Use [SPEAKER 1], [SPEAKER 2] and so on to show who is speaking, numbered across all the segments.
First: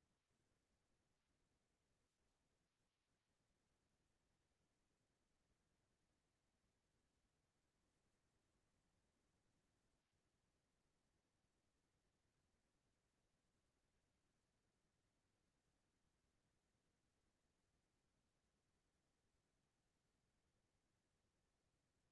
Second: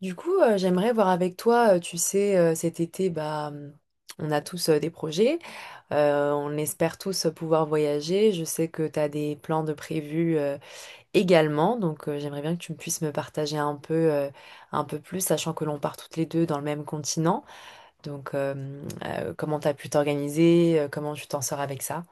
[SPEAKER 1] Du coup, j'aimerais voir avec toi, tu sais, cet été, bah, on a tous des projets, on espère tous pouvoir voyager. Je sais que tu as des plans de prévus également, donc j'aimerais bien que tu me puisses me partager un peu plus, sachant que l'on part toutes les deux dans le même continent. Donc, comment tu as pu t'organiser, comment tu t'en sors avec ça?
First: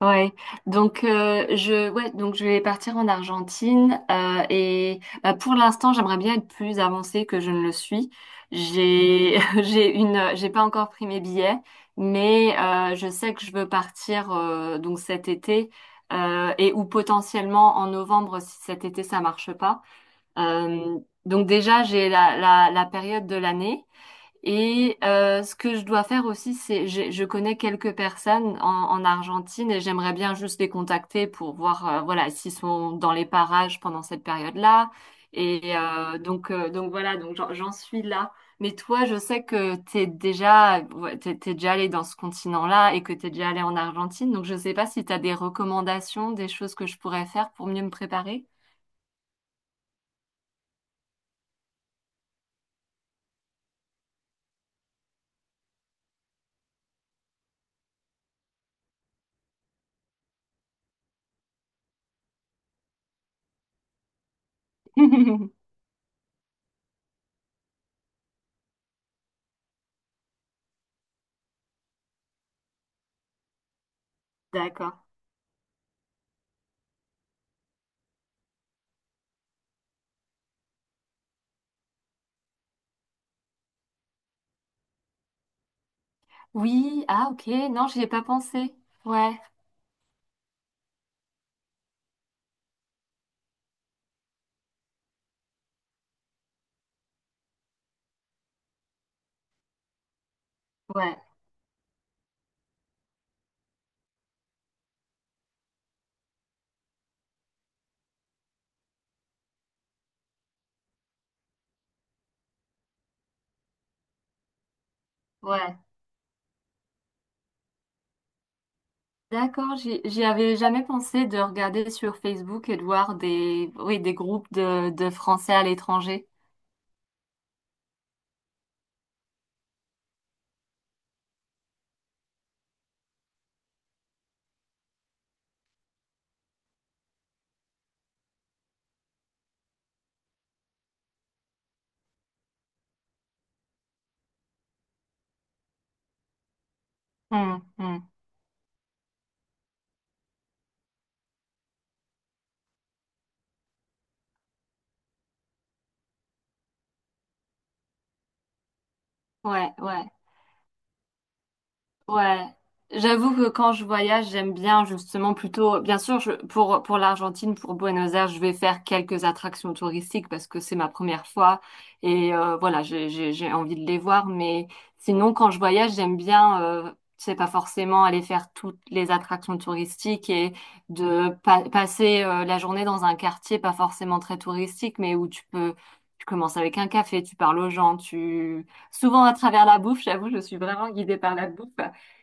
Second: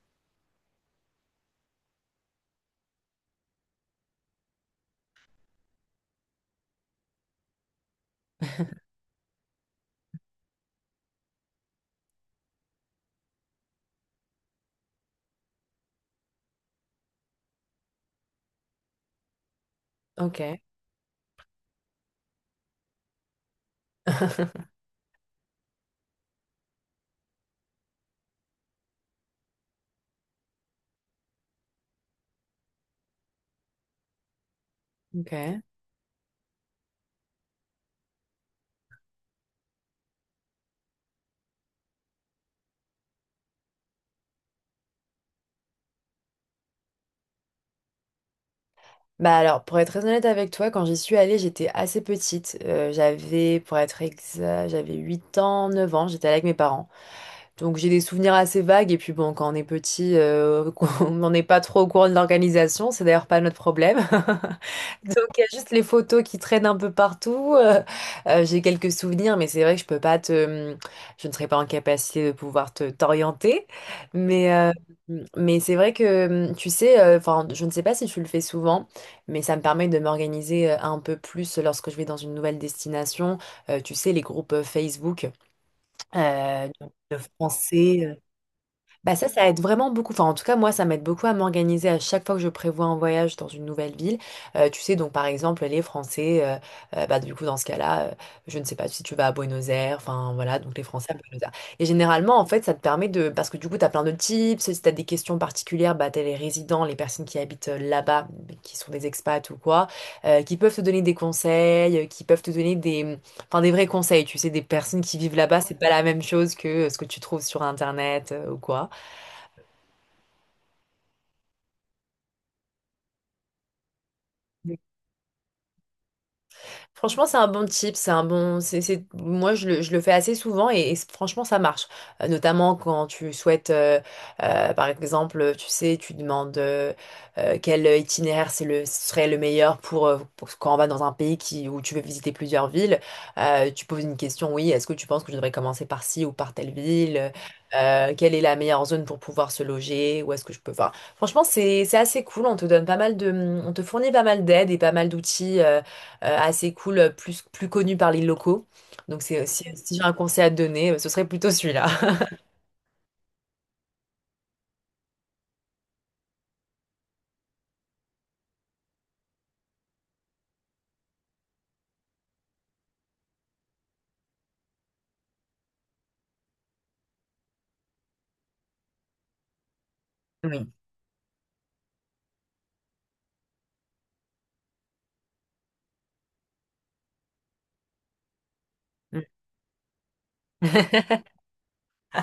[SPEAKER 2] Ouais, je je vais partir en Argentine, et bah, pour l'instant j'aimerais bien être plus avancée que je ne le suis. J'ai j'ai une j'ai pas encore pris mes billets, mais je sais que je veux partir, donc cet été et ou potentiellement en novembre si cet été ça marche pas.
[SPEAKER 1] Ok.
[SPEAKER 2] Euh, donc déjà j'ai la période de l'année. Et ce que je dois faire aussi, c'est je connais quelques personnes en Argentine et j'aimerais bien juste les contacter pour voir, voilà, s'ils sont dans les parages pendant cette période-là.
[SPEAKER 1] Ok.
[SPEAKER 2] Et donc voilà, donc j'en suis là. Mais toi, je sais que t'es déjà, ouais, t'es déjà allé dans ce continent-là et que t'es déjà allé en Argentine. Donc je sais pas si t'as des recommandations, des choses que je pourrais faire pour mieux me préparer.
[SPEAKER 1] Bah alors, pour être très honnête avec toi, quand j'y suis allée, j'étais assez petite. J'avais, pour être exact, j'avais 8 ans, 9 ans, j'étais allée avec mes parents. Donc j'ai des souvenirs assez vagues et puis bon, quand on est petit, on n'en est pas trop au courant de l'organisation, c'est d'ailleurs pas notre problème. Donc il y a juste les photos qui traînent un peu partout. J'ai quelques souvenirs, mais c'est vrai que je peux pas te, je ne serai pas en capacité de pouvoir te t'orienter. Mais euh,
[SPEAKER 2] D'accord.
[SPEAKER 1] mais c'est vrai que tu sais, enfin je ne sais pas si tu le fais souvent, mais ça me permet de m'organiser un peu plus lorsque je vais dans une nouvelle destination. Tu sais les groupes Facebook
[SPEAKER 2] Oui,
[SPEAKER 1] de,
[SPEAKER 2] ah ok, non, j'y ai
[SPEAKER 1] français.
[SPEAKER 2] pas pensé.
[SPEAKER 1] Bah ça,
[SPEAKER 2] Ouais,
[SPEAKER 1] ça aide vraiment beaucoup. Enfin, en tout cas, moi, ça m'aide beaucoup à m'organiser à chaque fois que je prévois un voyage dans une nouvelle ville. Tu sais, donc par exemple, les Français, bah du coup, dans ce cas-là, je ne sais pas si tu vas à Buenos Aires, enfin voilà, donc les Français à
[SPEAKER 2] ouais,
[SPEAKER 1] Buenos Aires. Et généralement, en fait, ça te permet de... Parce que du coup, tu as plein de tips, si tu as des questions particulières, bah t'as les résidents, les personnes qui habitent là-bas, qui sont des expats ou quoi, qui peuvent te donner des conseils, qui peuvent te donner des... Enfin, des vrais conseils, tu sais, des personnes qui vivent là-bas, c'est
[SPEAKER 2] ouais.
[SPEAKER 1] pas la même chose que ce que tu trouves sur Internet ou quoi.
[SPEAKER 2] D'accord, j'y avais jamais pensé de regarder sur Facebook et de voir des, oui, des groupes de Français à l'étranger.
[SPEAKER 1] Franchement, c'est un bon tip, c'est un bon, c'est- moi je le fais assez souvent et franchement ça marche. Notamment quand tu souhaites, par exemple, tu sais, tu demandes quel itinéraire serait le meilleur pour quand on va dans un pays qui, où tu veux visiter plusieurs villes. Tu poses une question, oui, est-ce que tu penses que je devrais commencer par ci ou par telle ville?
[SPEAKER 2] Hmm, hmm.
[SPEAKER 1] Quelle est la meilleure zone pour pouvoir se loger? Où est-ce que je peux? Enfin, franchement, c'est assez cool. On te fournit pas mal d'aide et pas mal d'outils. Assez cool, plus connu par les locaux. Donc si,
[SPEAKER 2] Ouais,
[SPEAKER 1] si j'ai
[SPEAKER 2] ouais.
[SPEAKER 1] un conseil à te donner, ce serait plutôt celui-là.
[SPEAKER 2] Ouais, j'avoue que quand je voyage, j'aime bien justement plutôt, bien sûr, je, pour l'Argentine, pour Buenos Aires, je vais faire quelques attractions touristiques parce que c'est ma première fois et voilà, j'ai envie de les voir. Mais sinon, quand je voyage, j'aime bien, c'est pas forcément aller faire toutes les attractions touristiques et
[SPEAKER 1] Oui.
[SPEAKER 2] de passer, la journée dans un quartier pas forcément très touristique, mais où tu peux, tu commences avec un café, tu parles aux gens, tu souvent à travers la bouffe. J'avoue, je suis vraiment guidée
[SPEAKER 1] Mm.
[SPEAKER 2] par la bouffe.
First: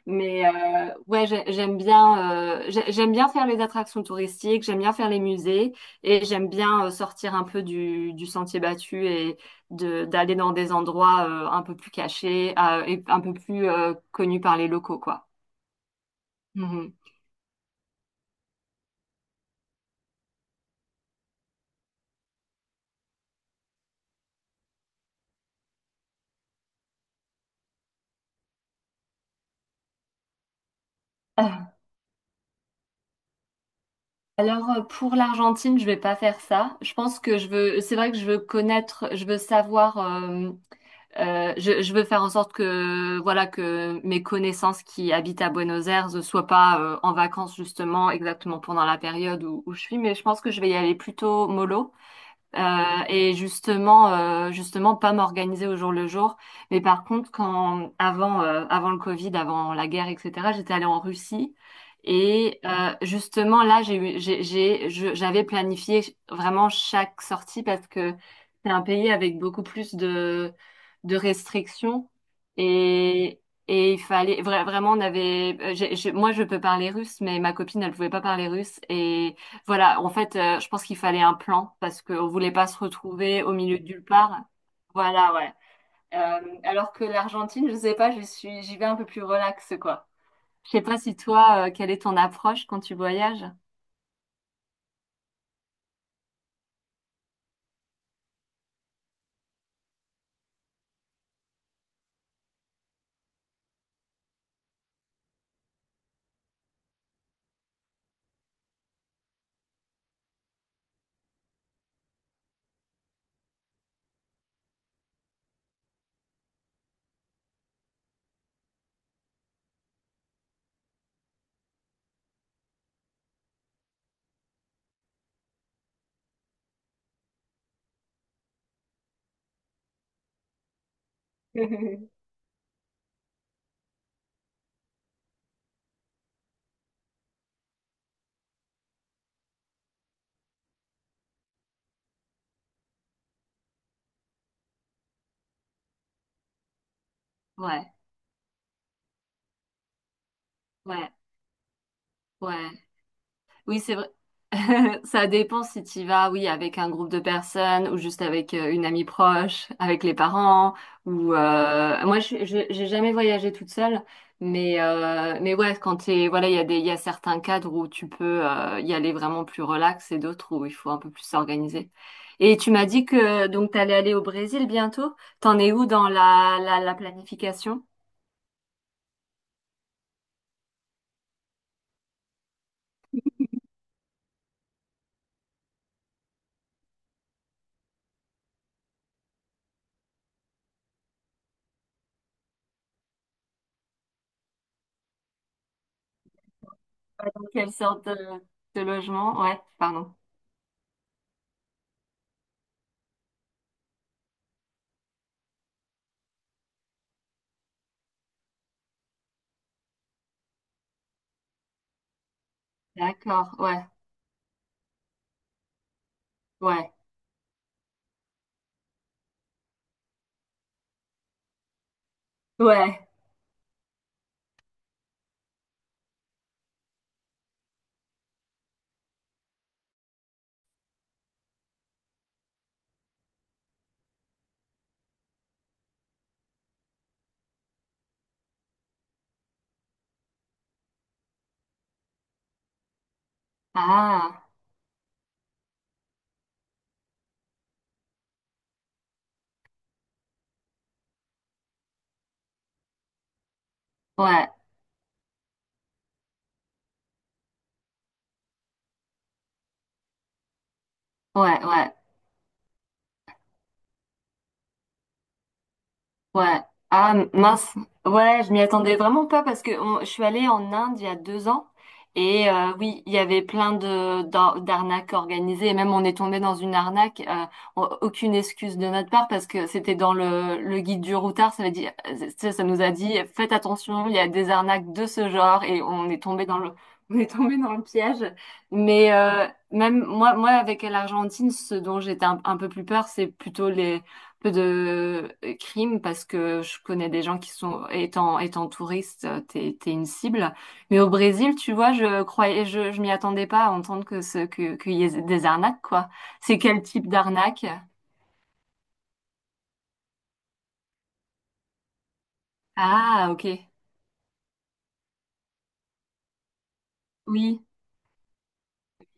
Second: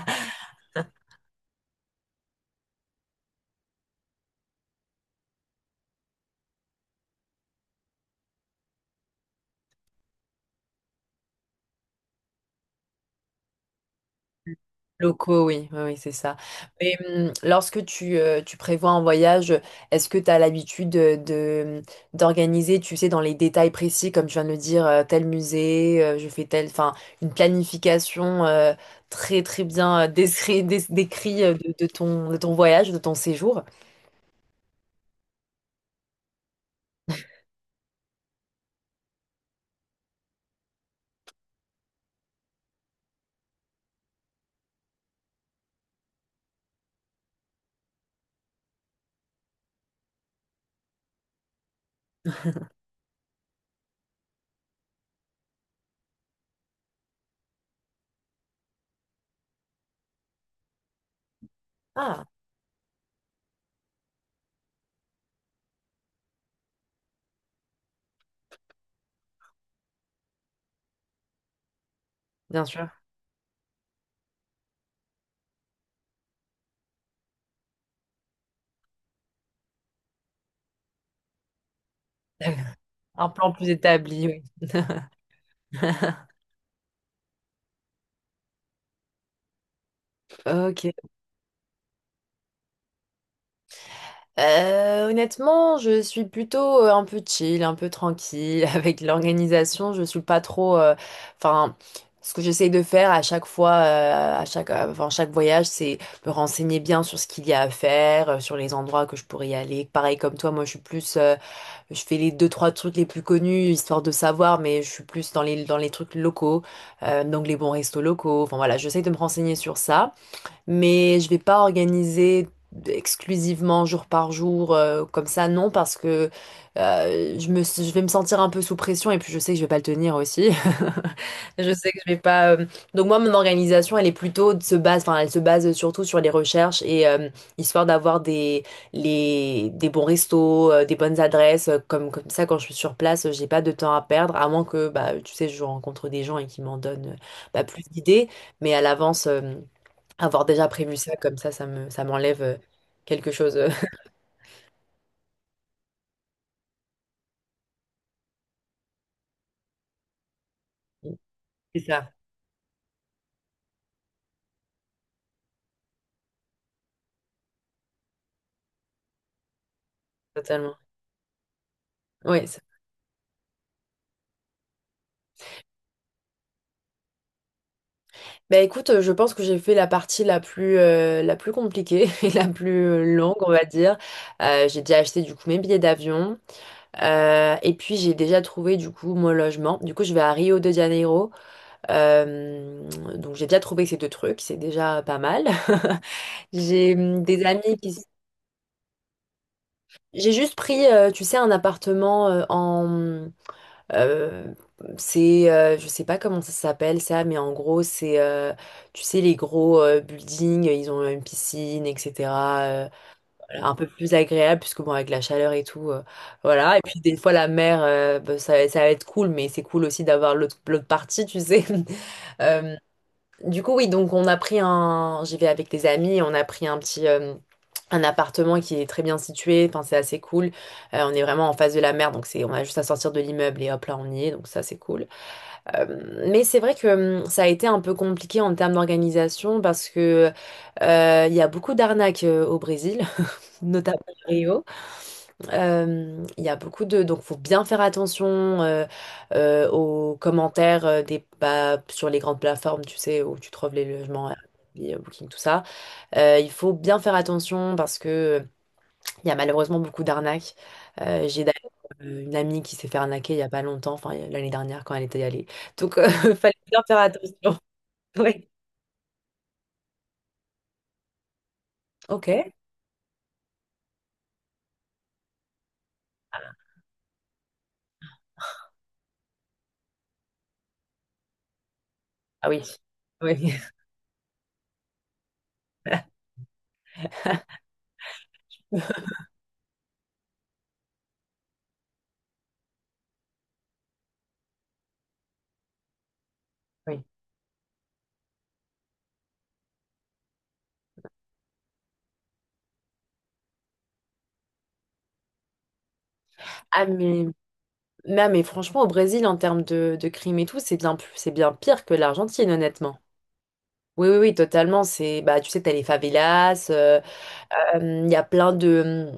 [SPEAKER 2] Mais ouais, j'aime bien, j'aime bien faire les attractions touristiques, j'aime bien faire les musées et j'aime bien, sortir un peu du sentier battu et de d'aller dans des endroits, un peu plus cachés, et un peu plus, connus par les locaux, quoi.
[SPEAKER 1] Locaux, oui, oui, oui, c'est ça.
[SPEAKER 2] Mhm.
[SPEAKER 1] Et lorsque tu prévois un voyage, est-ce que tu as l'habitude d'organiser, tu sais, dans les détails précis, comme tu viens de le dire, tel musée, je fais tel, enfin, une planification très, très bien décrit,
[SPEAKER 2] Euh,
[SPEAKER 1] de ton voyage, de ton séjour?
[SPEAKER 2] Alors, pour l'Argentine, je vais pas faire ça. Je pense que je veux, c'est vrai que je veux connaître, je veux savoir. Je veux faire en sorte que voilà que mes connaissances qui habitent à Buenos Aires ne soient pas, en vacances justement exactement pendant la période où, où je suis, mais je pense que je vais y aller plutôt mollo. Euh, et justement, justement, pas m'organiser au jour le jour. Mais par contre, quand avant, avant le Covid, avant la guerre, etc., j'étais allée en Russie.
[SPEAKER 1] Ah,
[SPEAKER 2] Et justement, là, j'ai, eu- j'ai- je- j'avais planifié vraiment chaque sortie parce que c'est un pays avec beaucoup plus de restrictions.
[SPEAKER 1] bien sûr.
[SPEAKER 2] Et, et il fallait vraiment, on avait, moi, je peux parler russe, mais ma copine, elle pouvait pas parler russe. Voilà, en fait, je pense qu'il fallait un plan parce qu'on voulait pas se
[SPEAKER 1] Un
[SPEAKER 2] retrouver
[SPEAKER 1] plan
[SPEAKER 2] au
[SPEAKER 1] plus
[SPEAKER 2] milieu de nulle
[SPEAKER 1] établi,
[SPEAKER 2] part.
[SPEAKER 1] oui.
[SPEAKER 2] Voilà, ouais. Alors que l'Argentine, je sais pas, je suis, j'y vais un peu plus relax, quoi. Je sais
[SPEAKER 1] Ok.
[SPEAKER 2] pas si toi, quelle est ton approche quand tu voyages?
[SPEAKER 1] Honnêtement, je suis plutôt un peu chill, un peu tranquille avec l'organisation. Je suis pas trop. Enfin, ce que j'essaye de faire à chaque fois, enfin, chaque voyage, c'est me renseigner bien sur ce qu'il y a à faire, sur les endroits que je pourrais y aller. Pareil comme toi, moi, je suis plus. Je fais les deux trois trucs les plus connus histoire de savoir, mais je suis plus dans les trucs locaux, donc les bons restos locaux. Enfin voilà, j'essaye de me renseigner sur ça mais je vais pas organiser exclusivement jour par jour comme ça, non, parce que je vais me sentir un peu sous pression et puis je sais que je vais pas le tenir aussi. Je sais que je vais pas. Donc moi, mon organisation, elle est plutôt enfin, elle se base surtout sur les recherches et histoire d'avoir des bons restos, des bonnes adresses, comme ça quand je suis sur place, j'ai pas de temps à perdre, à moins que bah tu sais, je rencontre des gens et qui m'en donnent bah, plus
[SPEAKER 2] Ouais,
[SPEAKER 1] d'idées, mais à l'avance. Avoir déjà prévu
[SPEAKER 2] ouais,
[SPEAKER 1] ça, comme ça, ça m'enlève
[SPEAKER 2] ouais.
[SPEAKER 1] quelque chose.
[SPEAKER 2] Oui, c'est vrai. Ça dépend si tu vas, oui, avec un groupe de personnes ou juste avec, une amie proche, avec les parents ou,
[SPEAKER 1] C'est ça,
[SPEAKER 2] moi j'ai jamais voyagé toute seule, mais ouais, quand t'es voilà, il y a certains cadres où tu peux, y aller vraiment plus relax et d'autres où il
[SPEAKER 1] totalement.
[SPEAKER 2] faut un peu plus s'organiser.
[SPEAKER 1] Oui.
[SPEAKER 2] Et tu m'as dit que donc t'allais aller au Brésil bientôt. T'en es où dans la planification?
[SPEAKER 1] Bah écoute, je pense que j'ai fait la partie la plus compliquée et la plus longue, on va dire. J'ai déjà acheté du coup mes billets d'avion. Et puis j'ai déjà trouvé du coup mon logement. Du coup, je vais à Rio de Janeiro. Euh, donc j'ai déjà trouvé ces deux trucs, c'est déjà pas mal. J'ai
[SPEAKER 2] Dans
[SPEAKER 1] des
[SPEAKER 2] quelle
[SPEAKER 1] amis qui...
[SPEAKER 2] sorte de logement? Ouais, pardon.
[SPEAKER 1] J'ai juste pris, tu sais, un appartement en... Euh, c'est, je sais pas comment ça s'appelle ça, mais en gros, c'est, tu sais, les gros buildings, ils ont une piscine, etc. euh,
[SPEAKER 2] D'accord,
[SPEAKER 1] voilà, un
[SPEAKER 2] ouais,
[SPEAKER 1] peu plus agréable, puisque bon, avec la chaleur et tout, voilà. Et
[SPEAKER 2] ouais,
[SPEAKER 1] puis des fois, la mer, bah, ça va être cool, mais c'est cool aussi d'avoir l'autre partie, tu sais. Euh,
[SPEAKER 2] ouais.
[SPEAKER 1] du coup, oui, donc on a pris un... J'y vais avec des amis, on a pris un petit... un appartement qui est très bien situé, enfin, c'est assez cool. On est vraiment en face de la mer, donc on a juste à sortir de l'immeuble et hop là on y est, donc ça c'est cool. Mais c'est vrai que ça a été un peu compliqué en termes d'organisation parce que il y a beaucoup d'arnaques au Brésil, notamment à
[SPEAKER 2] Ah.
[SPEAKER 1] Rio. Il y a beaucoup de... Donc, faut bien faire attention aux commentaires bah, sur les grandes plateformes, tu sais, où tu trouves les logements,
[SPEAKER 2] Ouais,
[SPEAKER 1] Airbnb, Booking, tout ça. Il faut bien faire attention parce que il y a malheureusement beaucoup d'arnaques. J'ai
[SPEAKER 2] ouais,
[SPEAKER 1] d'ailleurs
[SPEAKER 2] ouais,
[SPEAKER 1] une amie qui s'est fait arnaquer il y a pas longtemps, enfin l'année dernière quand elle était allée. Donc, fallait
[SPEAKER 2] ouais.
[SPEAKER 1] bien faire
[SPEAKER 2] Ah
[SPEAKER 1] attention.
[SPEAKER 2] mince, ouais,
[SPEAKER 1] Oui.
[SPEAKER 2] je m'y attendais vraiment pas parce que je suis allée en Inde il y a 2 ans
[SPEAKER 1] Ok.
[SPEAKER 2] et oui, il y avait plein de d'arnaques organisées et même on est tombé dans une arnaque. Aucune excuse de notre part parce que c'était dans le guide du routard, ça veut dire,
[SPEAKER 1] Ah oui.
[SPEAKER 2] ça nous a dit faites
[SPEAKER 1] Oui.
[SPEAKER 2] attention, il y a des arnaques de ce genre et on est tombé dans le on est tombé dans le piège. Mais même moi avec l'Argentine, ce dont j'étais un peu plus peur, c'est plutôt les peu de, crimes parce que je
[SPEAKER 1] Oui.
[SPEAKER 2] connais des gens qui sont, étant, étant touriste, t'es une cible. Mais au Brésil, tu vois, je croyais, je m'y attendais pas à entendre que qu'il y ait des arnaques, quoi. C'est quel
[SPEAKER 1] Ah,
[SPEAKER 2] type
[SPEAKER 1] mais
[SPEAKER 2] d'arnaque?
[SPEAKER 1] non, mais franchement, au Brésil, en termes de crime et tout, c'est bien pire que l'Argentine, honnêtement.
[SPEAKER 2] Ah, ok.
[SPEAKER 1] Oui, oui, oui, totalement. Bah, tu sais, t'as les favelas,
[SPEAKER 2] Oui,
[SPEAKER 1] il y a plein de,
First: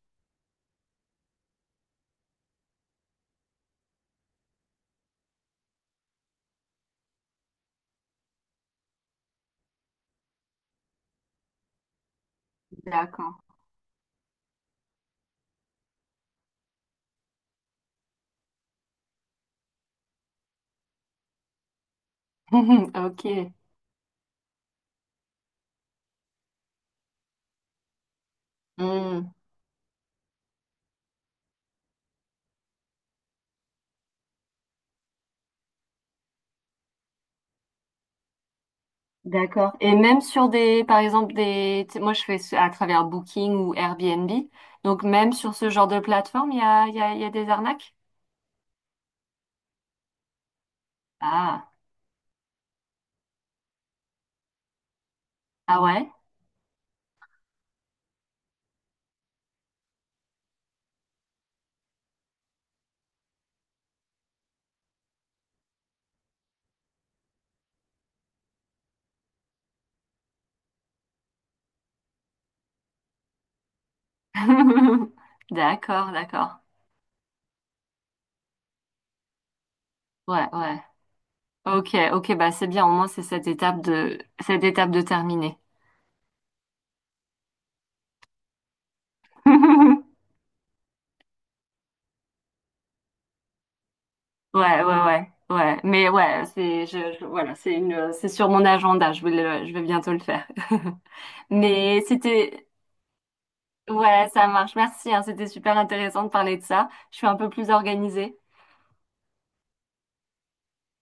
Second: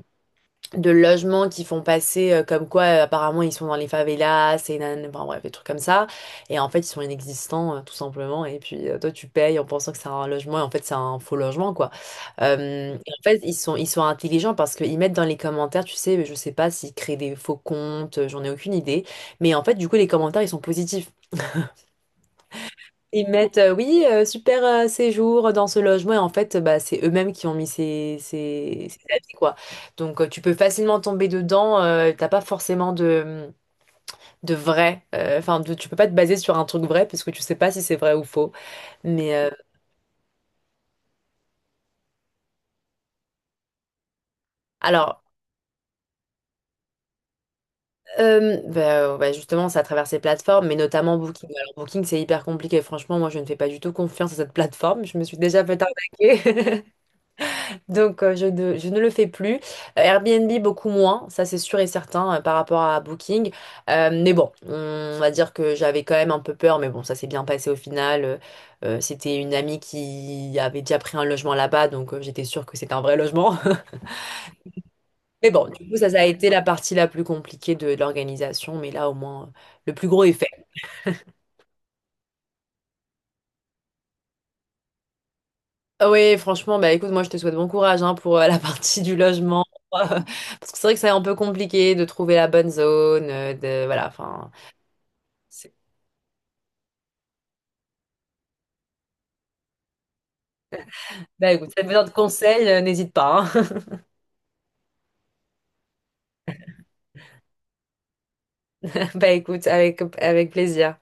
[SPEAKER 1] de logements qui font passer comme quoi apparemment ils sont dans les favelas et nan, enfin bref des trucs comme ça et en fait ils sont inexistants tout simplement et puis toi tu payes en pensant que c'est un logement et en fait c'est un faux logement quoi. Et en
[SPEAKER 2] d'accord.
[SPEAKER 1] fait ils sont intelligents parce qu'ils mettent dans les commentaires, tu sais, je sais pas s'ils créent des faux comptes, j'en ai aucune idée, mais en fait du coup les commentaires ils sont positifs, ils
[SPEAKER 2] Ok.
[SPEAKER 1] mettent, oui, super séjour dans ce logement. Et en fait, bah, c'est eux-mêmes qui ont mis ces
[SPEAKER 2] Hmm,
[SPEAKER 1] avis, quoi. Donc, tu peux facilement tomber dedans. T'as pas forcément de vrai. Enfin, tu peux pas te baser sur un truc vrai parce que tu sais pas si c'est vrai ou faux. Mais
[SPEAKER 2] d'accord. Et même sur des, par exemple, des, tu sais, moi je fais à travers Booking ou Airbnb. Donc
[SPEAKER 1] alors,
[SPEAKER 2] même sur ce genre de plateforme, il y a des arnaques?
[SPEAKER 1] bah, ouais, justement, c'est à travers ces plateformes, mais notamment Booking.
[SPEAKER 2] Ah,
[SPEAKER 1] Alors, Booking, c'est hyper compliqué. Franchement, moi, je ne fais pas du tout confiance à cette plateforme. Je me suis déjà fait
[SPEAKER 2] ah ouais?
[SPEAKER 1] arnaquer. Donc, je ne le fais plus. Airbnb, beaucoup moins, ça c'est sûr et certain par rapport à Booking. Mais bon, on va dire que j'avais quand même un peu peur, mais bon, ça s'est bien passé au final. C'était une amie qui avait déjà pris un logement là-bas, donc j'étais sûre que c'était un vrai logement. Mais bon, du coup, ça,
[SPEAKER 2] D'accord,
[SPEAKER 1] ça a été
[SPEAKER 2] d'accord.
[SPEAKER 1] la partie la plus compliquée de l'organisation, mais là, au moins, le plus gros est
[SPEAKER 2] Ouais,
[SPEAKER 1] fait.
[SPEAKER 2] ouais. Ok, ok, bah c'est bien, au moins c'est cette étape de terminée.
[SPEAKER 1] Ah oui, franchement, bah écoute, moi je te souhaite bon courage hein, pour la partie du logement. Parce que c'est vrai que c'est un peu compliqué de trouver la bonne zone, voilà, enfin.
[SPEAKER 2] Ouais, ouais, ouais,
[SPEAKER 1] C'est-
[SPEAKER 2] ouais. Mais ouais, voilà, c'est une c'est sur mon agenda, je vais bientôt le faire.
[SPEAKER 1] Bah écoute, si tu as
[SPEAKER 2] Mais
[SPEAKER 1] besoin de
[SPEAKER 2] c'était
[SPEAKER 1] conseils, n'hésite pas, hein.
[SPEAKER 2] ouais, ça marche, merci, hein, c'était super intéressant de parler de ça. Je suis un peu plus organisée.
[SPEAKER 1] Bah écoute, avec plaisir.